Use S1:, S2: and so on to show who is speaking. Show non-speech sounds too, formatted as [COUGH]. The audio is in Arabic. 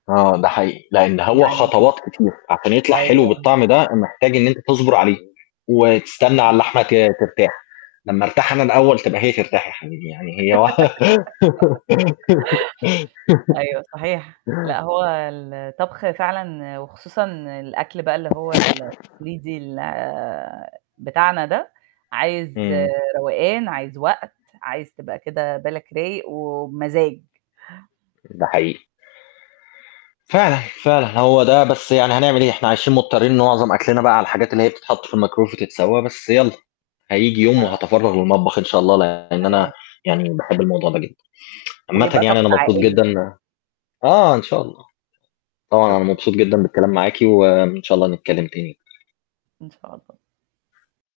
S1: آه، ده حقيقي، لإن هو
S2: يعني
S1: خطوات كتير عشان يطلع حلو
S2: أيوه.
S1: بالطعم ده، محتاج إن أنت تصبر عليه، وتستنى على
S2: مفهوم.
S1: اللحمة ت ترتاح، لمّا أرتاح أنا الأول تبقى هي ترتاح يا حبيبي، يعني هي واح
S2: [LAUGHS] أيوه
S1: [GIGGLES]
S2: صحيح، لأ هو الطبخ فعلًا وخصوصًا الأكل بقى اللي هو التقليدي ال بتاعنا ده، عايز
S1: إمم.
S2: روقان، عايز وقت، عايز تبقى كده بالك رايق وبمزاج.
S1: ده حقيقي. فعلًا، فعلًا هو ده، بس يعني هنعمل إيه؟ إحنا عايشين مضطرين إن معظم أكْلنا بقى على الحاجات اللي هي بتتحط في الميكرويف وتتسوّى بس يالّا، هييجي يوم
S2: آه.
S1: وهاتفرَّغ للمطبخ إن شاء الله، لإن أنا
S2: أيوه.
S1: يعني باحب الموضوع ده جدًا. [TSK] عامةً
S2: ويبقى
S1: يعني
S2: طقس
S1: أنا مبسوط
S2: عائلي
S1: جدًا
S2: كده.
S1: إن آه، إن شاء الله، طبعًا أنا
S2: شكرًا.
S1: مبسوط جدًا بالكلام معاكِ وإن شاء الله نتكلِّم تاني.
S2: إن شاء الله.